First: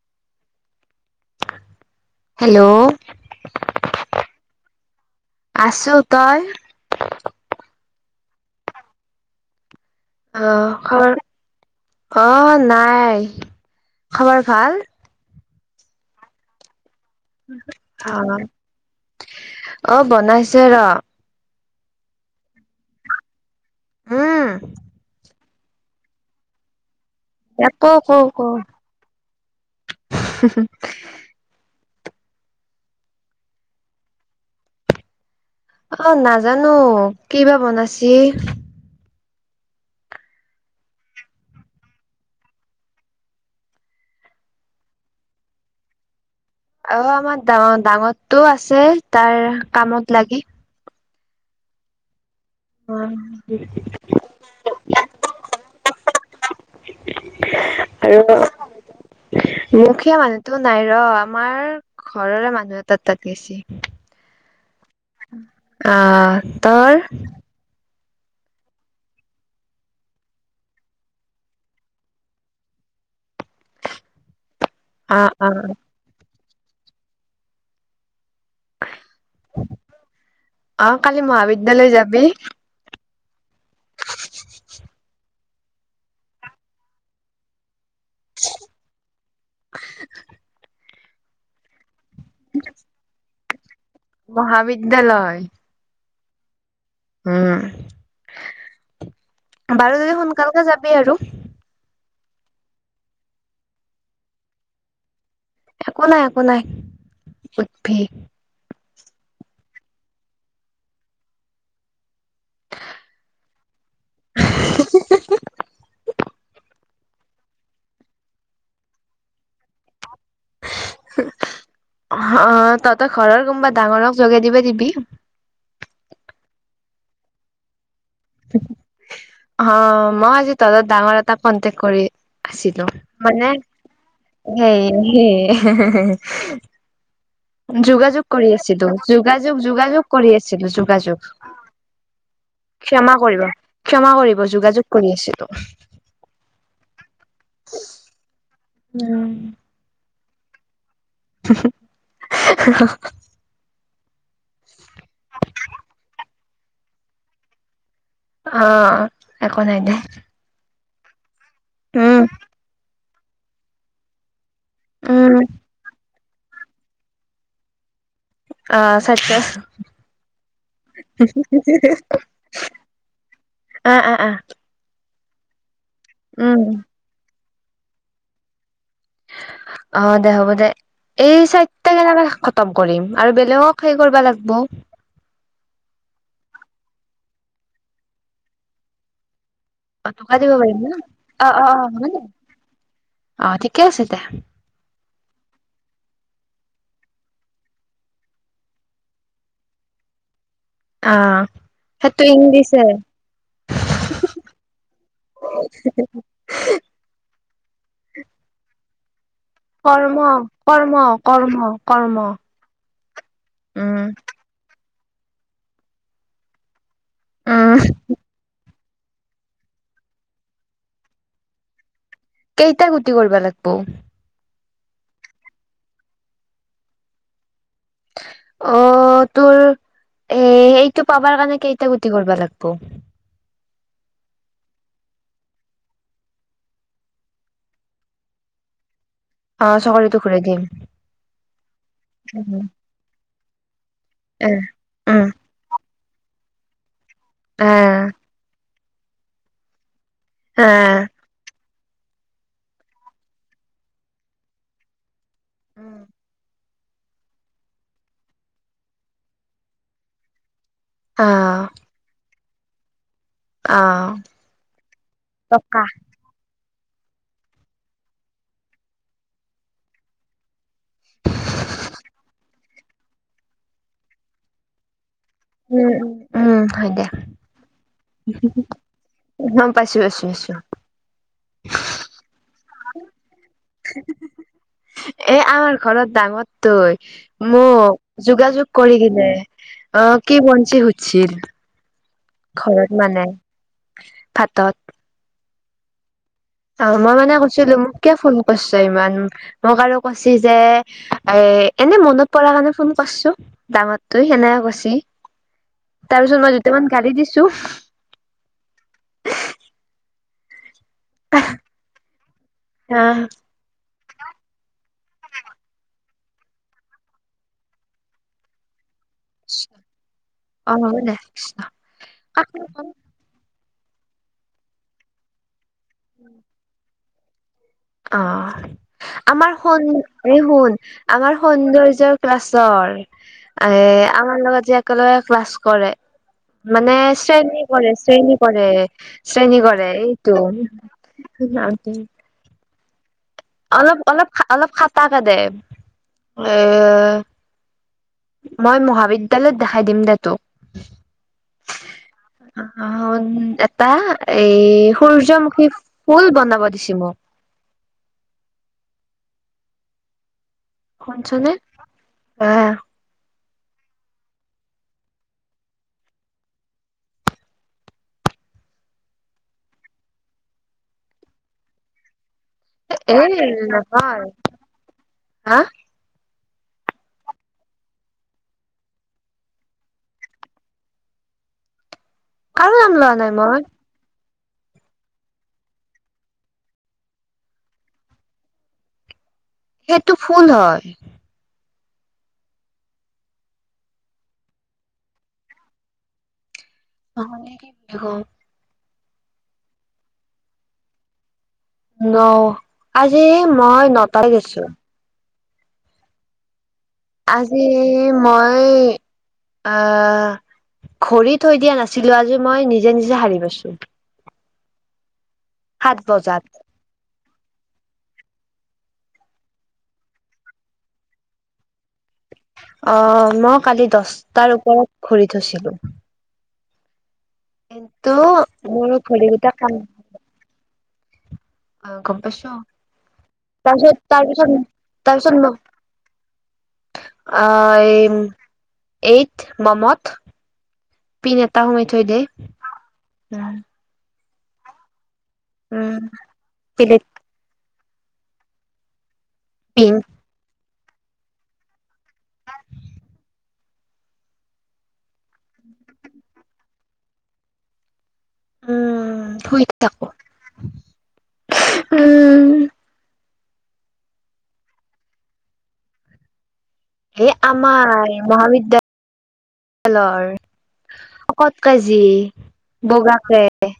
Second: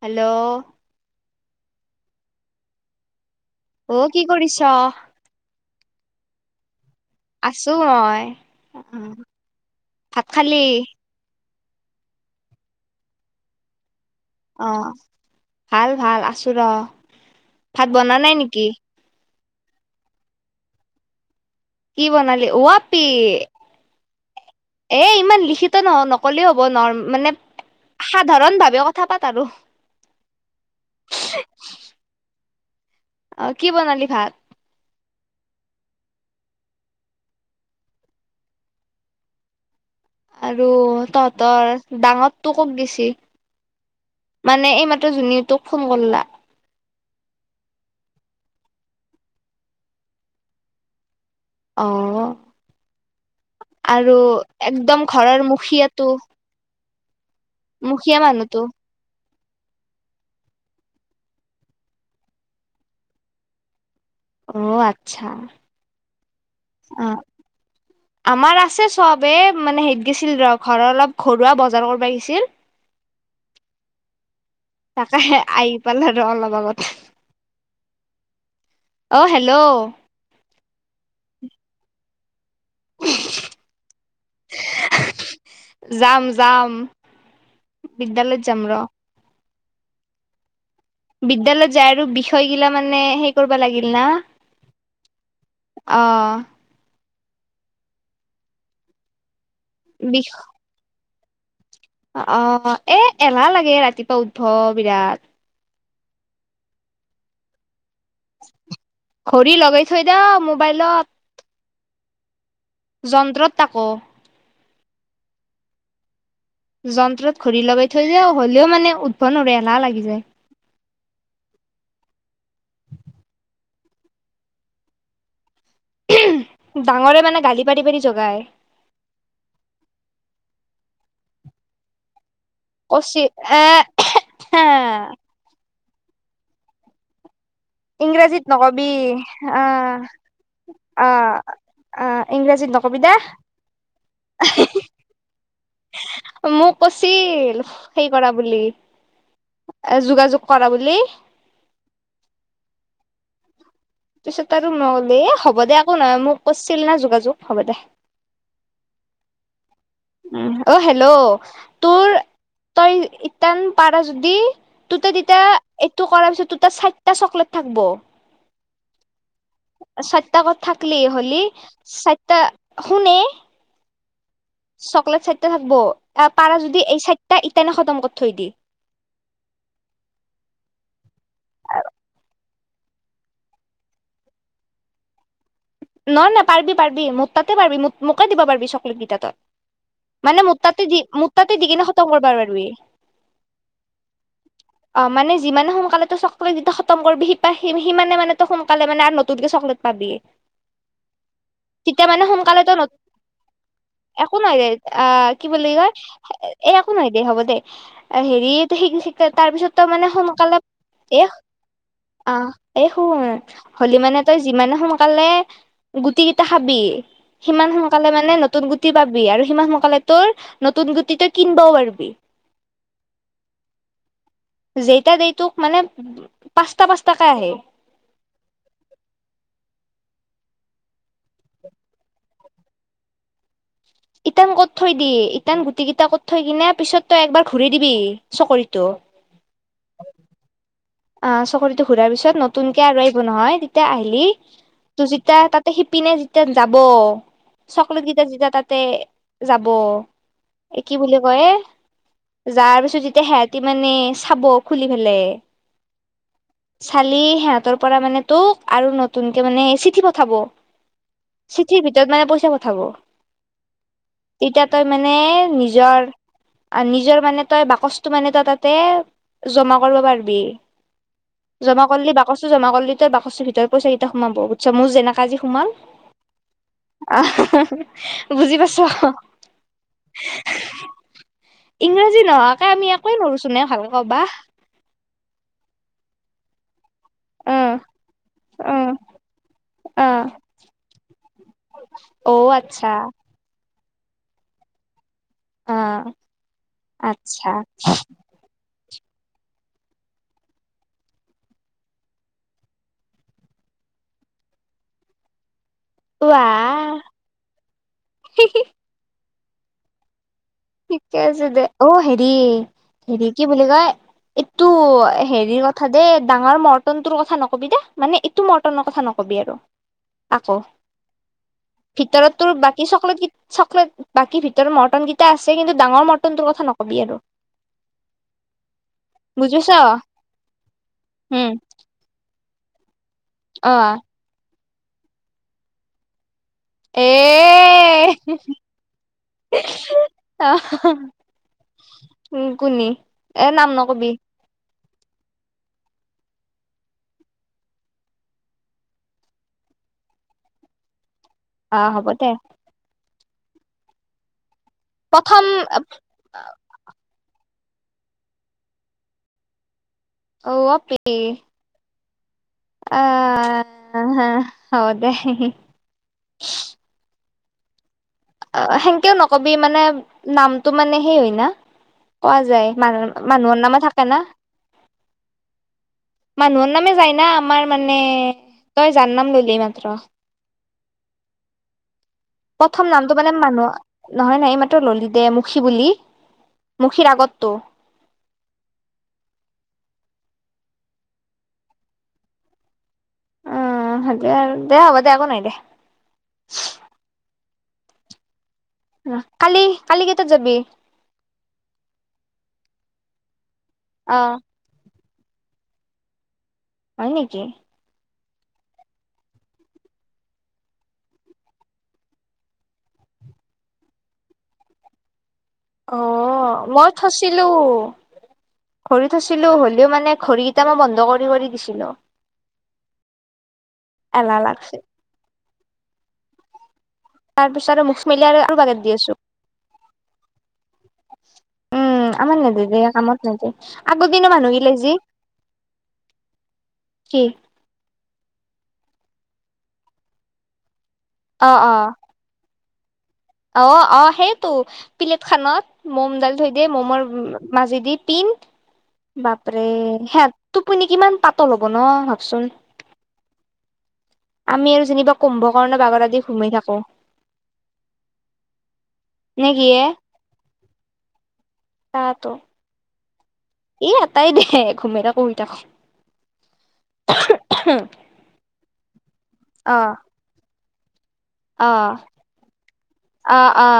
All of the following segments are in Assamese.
হেল্ল'। হেল্ল'। অ', কি কৰিছ? আছো তই? আছো মই অ'। অ', খৰ অ', নাই। খবৰ অ ভাল। ভাল, ভাল আছো ৰ। ভাত অ বনা নাই নেকি? অ', বনাইছে ৰ। কি বনালি ওআপি উম এ ইমান লিখিত তে নহয় নকলি হব নৰ্ম মানে কৌ কৌ কৌ সাধাৰণ ভাৱে কথা পাত আৰু অ', কি বনালি ভাত? অ', নাজানো কিবা বনাইছি। আৰু তহঁতৰ ডাঙৰ তোকো কত গেছি মানে এইমাত্ৰ যোনে তোক ফোন কৰলা। অ', আমাৰ ডাঙৰ ডাঙৰটো আছে তাৰ কামত লাগি। অ'। অ আৰু একদম ঘৰৰ মুখিয়াতো মুখীয়া আৰু মানুহতো- মুখীয়া মানুহটো নাই ৰ আমাৰ ঘৰৰে মানুহ এটাত তাত গেছি। অ', আ অ', তৰ অ আমাৰ আছে চবেই মানে হেইত গৈছিল ৰ ঘৰৰ অলপ ঘৰুৱা বজাৰ কৰবা গৈছিল। অ তাকেহে অ আহি পালে আৰু অলপ- আগত অ', হেল্ল' অ', কালি মহাবিদ্যালয় যাবি? [unintelligible] যাম- যাম। বিদ্যালয়ত যাম ৰ। [unintelligible] বিদ্যালয়ত যায় আৰু বিষয়গিলা মানে সেই কৰবা লাগিল না। মহাবিদ্যালয়। অঁ! উম। বাৰু যদি বিষ সোনকালকে যাবি আৰু। অ' অ' এ এলাহ লাগে এ ৰাতিপুৱা উঠবা বিৰাট। একো নাই, একো নাই, উঠবি খড়ী লগাই থৈ দা মোবাইলত। যন্ত্ৰত তাকো। [unintelligible] যন্ত্ৰত ঘড়ী লগাই থৈ যাওঁ, হ'লেও মানে উথবা নোৱাৰোঁ এলাহ লাগি যায়। আ তহঁতৰ ঘৰৰ কোনোবা ডাঙৰক জগাই দিব দিবি। ডাঙৰে মানে গালি পাৰি পাৰি জগাই হা, মা আজি ডাঙৰ এটাক কন্তেক কৰি আছিলো, কচি মানে সেই এ সেই। [unintelligible] যোগাযোগ ইংৰাজীত কৰি আছিলো, নকবি যোগাযোগ, আহ যোগাযোগ কৰি আছিলো যোগাযোগ, আহ আহ ইংৰাজীত নকবি দে ক্ষমা কৰিব, ক্ষমা কৰিব, যোগাযোগ কৰি আছিলোঁ। মোক কৈছিল, সেই কৰা বুলি যোগাযোগ কৰা বুলি। [unintelligible] পিছত আৰু নহলেই, হ'ব দে একো নহয় মোক কৈছিল না যোগাযোগ হ'ব দে। অঁ 'একো নাই দে। লওঁ। তোৰ? উম তই ইতান পাৰা যদি, তোৰ উম তেতিয়া এইটোক, কৰাৰ পিছত তোৰ তাৰ চাইটা চকলেট থাকব। অ চাৰিটা চাইটা কত থাকলি হ'লি, চাইটা, শুনে এ? অঁ-অঁ-অঁ চকলেট চাইটা থাকব। আহ উম পাৰা যদি এই চাইট তাক ইটান নে খতম কৰি থৈ দিয়ে। অঁ দে হ'ব দে, এই চাইটা কেনেবাকে [unintelligible] খত তম কৰিম আৰু বেলেগক হেই কৰিব লাগিব। নহয়-নহয় পাৰবি-পাৰবি, মোৰ তাতে পাৰবি, মোক মোকে দিব পাৰবি চকলেট কেইটা তই। অ', টকা মানে দিব মোৰ পাৰিম তাতে ন? দি মোৰ অ', তাতে দি অ', কিনে অ', হ'ব খতম দে। কৰিবা পাৰবি, অ', ঠিকে আছে দে। অ মানে যিমানে সোনকালে তোৰ চকলেটকিটা খতম কৰিবি সি-সি-সিমানে মানে তই সোনকালে মানে আৰু নতুনকে চকলেট পাবি। অ', তেতিয়া সেইটো মানে সোনকালে তোৰ ইংলিছে নতুন, একো নহয় দে, আহ! কি বুলি কয়? এ একো নহয় দে, হ'ব দে হেৰি, তাৰ পিছত তই মানে কৰ্ম সোনকালে কৰ্ম এ কৰ্ম কৰ্ম অ [unintelligible] হ'লি উম, মানে তই যিমানে সমা কালে গুটি কেইটা খাবি সিমান উম, সোনকালে মানে নতুন গুট টি পাবি আৰু সিমান সোনকালে তোৰ নতুন গুটি তই কিনিবও পাৰিবি কেইটা গুটি কৰিব লাগবো যেইতা দেইটোক মানে পাঁচটা পাঁচটাকে আহে অ তোৰ এ এইটো পাবাৰ কাৰণে কেইটা গুটি কৰিব লাগিব ইটান কত থৈ দি ইটান গুটি কেইটা কত থৈ কিনে পিছত তই একবাৰ ঘূৰি দিবি চকৰিটো অ চাকৰিতো ঘূৰাই দিম অ চকৰিটো ঘূৰাৰ পিছত উম, নতুনকে আৰু আহিব নহয় তে আহিলি তো উম, যেতিয়া তাতে সিপিনে যে তিয়ান যাব আ, চকলেট কেইটা যেতিয়া তাত তে যাব আ। এ কি বুলি কয়ে যাৰ পিছত যেতিয়া সিহঁতি মানে চাব খুলি পেলাই, চালি সিহঁতৰ পৰা মানে তোক আৰু নতুনকে মানে চিঠি পঠাব। অ', চিঠিৰ ভিতৰত মানে পইচা, থব! অ', তেতিয়া তই মানে টকা। নিজৰ, নিজৰ মানে তই বাকচটো মানে তই তাতে জমা কৰিব পাৰিবি। জমা কৰিলি বাকচটো জমা কৰিলি তই বাকচৰ ভিতৰত পইচা কেইটা সোমাব বুছ মোৰ যেনেকা, আজি সোমাল উম, উম, উম, হয় দে। আহ বুজি পাইছ গম পাইছোঁ, পাইছোঁ, পাইছোঁ। ইংৰাজী নহয়। এই আমি একোৱেই নোৱাৰো চোন তোনে ভাল কবা, এ আমাৰ ঘৰত ডাঙৰ তই অ মোক যোগাযোগ অ কৰি কিনে অ কি বঞ্চি সুধছিল। অ ঘৰত আচ্ছা মানে ভাতত অ! অ মই মানে আচ্ছা কৈছিলো মোক কিয় ফোন কৰিছা। ইমান মোক আৰু কৈছ যে এ এনেই মনত পাৰ কাৰণে ফোন কৰিছো ডাঙৰটোৱে সেনেকা কৈছি। তাৰপিছত মই দুটামান ৱাহ গালি‌ দিছো। ঠিকে আছে দে অ হেৰি আহ হেৰি কি বুলি কয় এইটো হেৰিৰ কথা দেই ডাঙৰ মৰ্টন তোৰ কথা নকবি দে মানে এইটো মটনৰ কথা নকবি। আৰু আকৌ অ হ'ব দে ভিতৰত তোৰ বাকী চকলেট চকলেট বাকী ভিতৰত মৰ্টন পেছে কিন্তু ডাঙৰ মটনটোৰ কথা নকবি আৰু। অ আমাৰ বুজি স পাইছ শুন আমাৰ উম সৌন্দৰ্য ক্লাছৰ এ অ আমাৰ লগত যে স ক্লাছ কৰে। মানে শ্ৰেণী কৰে, এ শ্ৰেণী কৰে, শ্ৰেণী কৰে এইটো আহ কোনি এ নাম অলপ নকবি অলপ অলপ খা তাকা দে এ মই মহাবিদ্যালয়ত দেখাই দিম দে তোক। আহ হ'ব দে। অ এটা এই প্ৰথম সূৰ্যমুখী ফুল বনাব দিছে মোক। অ আপি শুনছনে আহ অ অ হা হ' দে অ' সেনেকেও নকবি মানে নামটো মানে সেই হয় না। কোৱা যায় মানুহ এ মানুহৰ নামে থাকে না। নহয় হা মানুহৰ নামে যায় নি আমাৰ মানে তই যাননাম ললি মাত্ৰ। আৰু প্ৰথম নাম লোৱা নামটো মানে নাই। মই মানুহ। নহয় নাই ই মাত্ৰ ললি দে মুখী বুলি মুখীৰ আগততটো। সেইটো ফুল হয়। উম দে হ'ব দে একো নাই দে। [inaudible] আহ কালি কালি কেইটাত যাবি? অ 'আজি মই অ নটাৰে গেছো। হয় নেকি আজি মই, আহ, ঘড়ী থৈ দিয়া নাছিলো আজি মই নিজে নিজে হাৰি পছো। অহ মই থৈছিলো। ঘড়ী থৈছিলোঁ হলেও মানে ঘড়ীকেইটা মই বন্ধ কৰি কৰি দিছিলো। অ মই। কালি এলাহ দহটাৰ লাগছে ওপৰত ঘূৰি থৈছিলো। তাৰ পিছত আৰু মুখ এন্ত মেলি আৰু আৰু বাগেত দি মোৰো আছো ভৰি গীতা কাম। আহ উম গম আমাৰ পাইছো, নেদে দে কামত নেদে তাৰপিছত, আগৰ দিনৰ তাৰপিছত মানুহগিলাই যি তাৰপিছত কি আহ এই। এইট মমত। পিন অ এটা অ সোমাই থৈ দে। অ -অ সেই। তো প্লেট খনত, উম মম দাইল থৈ দিয়ে ম'মৰ পিলেত মাজি দি। পিন। বাপৰে পিন হ। টোপনি কিমান পাতল ল'ব ন। শূন। আমি আৰু যেনিবা কুম্ভ কাৰণে বাগত আদি ঘুমি থাকো। উম শুই নেকি এ থাকো তা ত। উম এ আটাই দে ঘুমাই থাক শুই থাক। এ আমাৰ মহাবিদ্যা অ দালৰ। শকট অ কাজি, অ বগাকে। অ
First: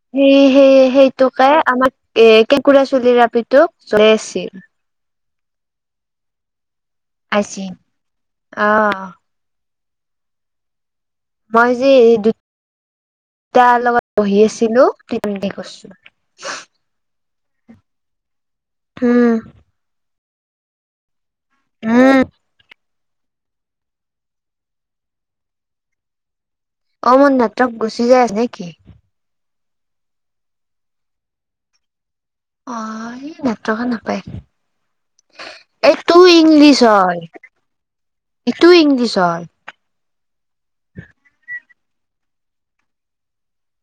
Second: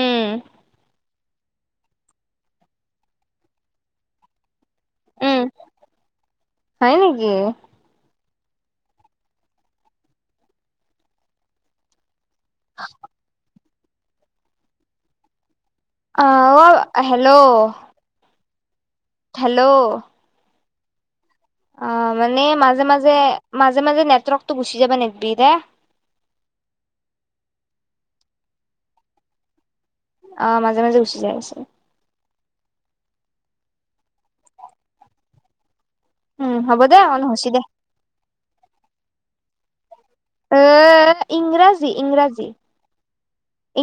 উম সেইয়ে সেই সেইট। টকা আমাক এ কেঁকুৰা চুলি আপিটোক জই আছি উম। হয় নেকি? আছিল আহ। মই যে দুদ [unintelligible] তা লগত বহি আছিলো তেন্তে কছ অহ আও হেল্ল'। উম থেল্ল'। অ উম মানে মাজে মাজ যে মাজে মাজে নেটৱৰ্কটো গুচি যাবা নেদবি দে। অ মন নেট্ৰক গুচি যায় আছে নেকি। অ মাজে মাজে উচি যায় আছে। আহ এই নেট্ৰকে নাপায়। এইটো উম ইংলিছ হ'ব দে অন হয় হৈছি দে এইটো ইংলিছ হয়। এ ইংৰাজী, ইংৰাজী,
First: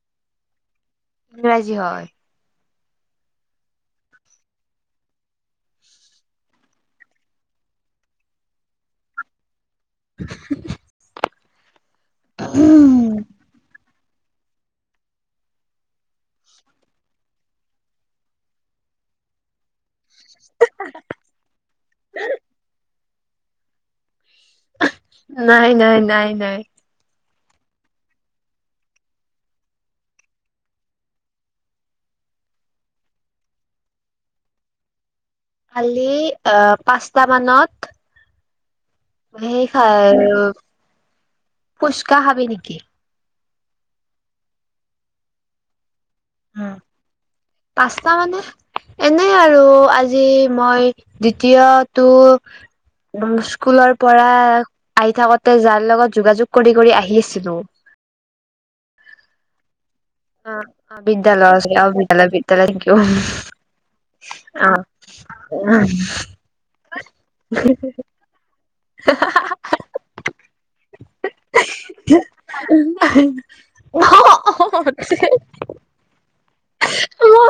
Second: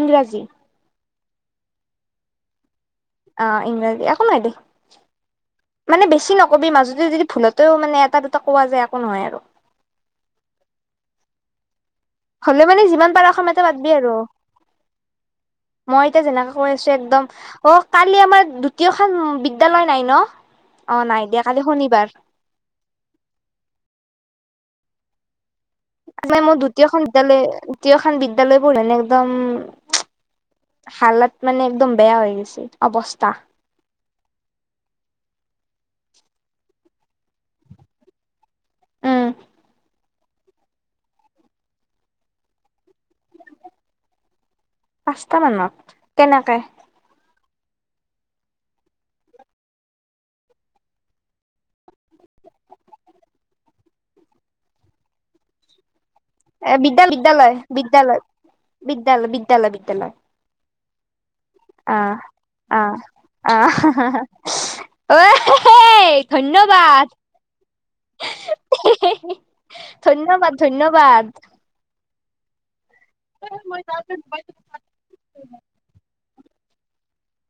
ইংৰাজী। ইংৰাজী হয়। অ ইংৰাজী একো নহয় দে মানে বেছি নকবি মাজতে যদি ভুলতেও মানে এটা দুটা কোৱা যায় একো নহয় আৰু। [unintelligible] হলে মানে যিমান পাৰা অসমীয়াতে পাতবি। আৰু মই এতিয়া যেনেকে কৈ আছো একদম অ কালি আমাৰ দ্বুতীয় খান বিদ্যালয় নাই ন। অ নাই দে কালি শনিবাৰ। [unintelligible] নাই নাই নাই মানে মোৰ নাই। দ্বিতীয়খন বিদ্যালয় দ্বুতীয়খান বিদ্যয়ালয়বোৰ মানে একদম হালাত মানে একদম বেয়া হৈ গেইছি অৱস্থা। কালি অ পাঁচটা মানত। উম সেই খা ফুচকা খাবি নেকি? পাঁচটা মানত? কেনেকে। উম পাঁচটা মানে এনে আৰু আজি মই দ্বিতীয়টো স্কুলৰ পৰা আহি থাকোতে যাৰ লগত। যোগাযোগ কৰি কৰি বিদ্যাল আহি আছিলো। বিদ্যালয় বিদ্যালয় বিদ্যালয় বি। তেলবি বিদ্যালয়। আহ অ আহ আহ [inaudible] ঐ ধন্যবাদ অ। [inaudible] ধন্যবাদ ধন্যবাদ। [unintelligible] [unintelligible] ম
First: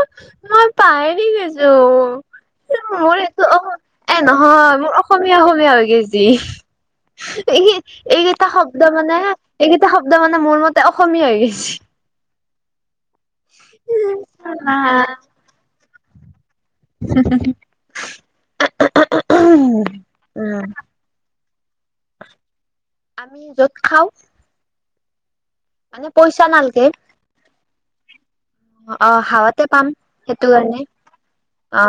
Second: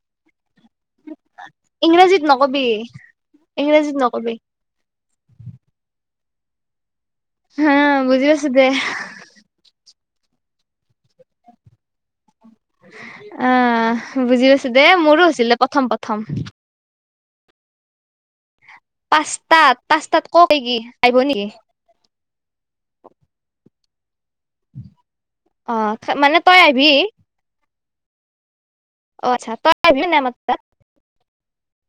মই পাইৰি গৈছো ইংৰাজীত নকবি মোৰ এইটো অ ইংৰাজীত এ নকবি নহয় মোৰ। অসমীয়া অসমীয়া হৈ গে ছে। এই হা বুজি পাইছো এইকেইটা দে শব্দ মানে এই। এটা শব্দ মানে মোৰ মতে অসমীয়া হৈ গৈছে। অ বুজি পাইছো দেই মোৰো হৈছিলে প্ৰথম পথম। থম। [unintelligible] পচাত পাঁচ্তাত কওক উম নেকি আহিব নেকি। ত'ত খাওঁ। অ মানে পইচা তই নালগে আহিবি। অ আচ্ছা হাৱতে তই পাম আহিবি নাই আমাৰ সেইটো তাত কাৰণে। অ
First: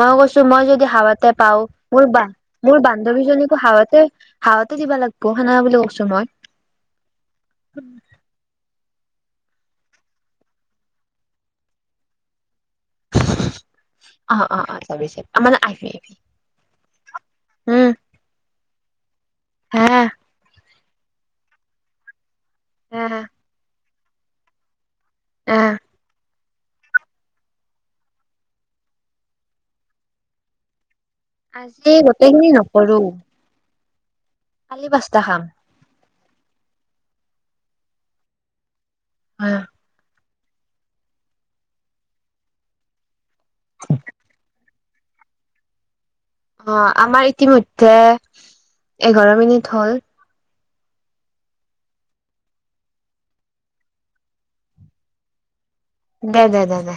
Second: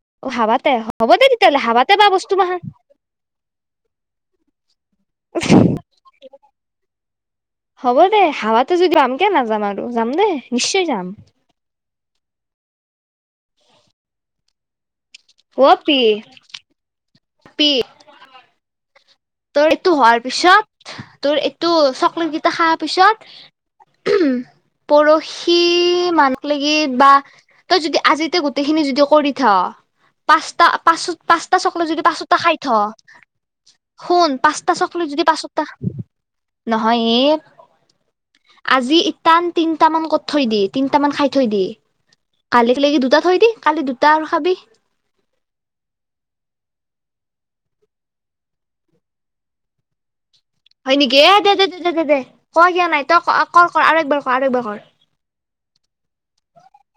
মই অ কৈছো মই হাৱাতে যদি হ'ব দে হাৱতে তেতিয়াহ'লে পাও হাৱাতে বা মোৰ বস্তু মাখান মোৰ বান্ধৱীজনীকো হাৱতে হাৱতে দিবা লাগিব হেনা বুলি কৈছো মই। একে নাযাম আৰু যাম দেই নিশ্চয় যাম। অ অ অ পি আমালে অ আইি। পি পি, তৰেটো হা হোৱাৰ পিছত। তোৰ এইটো চকলেট। দেখা হা পিছত। উম পৰশি আহ মান। লিগি বা তই যদি আজিতে গোটখিনি যদি কৰি থ পাঁচ পচ। পাঁচটা আজি চকলেট যদি পাঁচটা গোটেইখিনি খাই থ। নকৰো শুন পাঁচটা কালি চকলেট যদি খাম পাঁচটা নহয় এই। আজি ইটান তিনিটামান কথা। থৈ দি তিনিটা মান খাই থৈ দি কাল লাগি দুটাত। থৈ দি কালি দুটা আৰু খাবি। অ' আমাৰ ইতিমধ্যে এঘাৰ মিনিট হল। হয় নেকি এ দে দে ক কিয়া নাই তই ক কৰ আৰু একবাৰ কৰ আৰু একবাৰ কৰ। দে দে দে দে।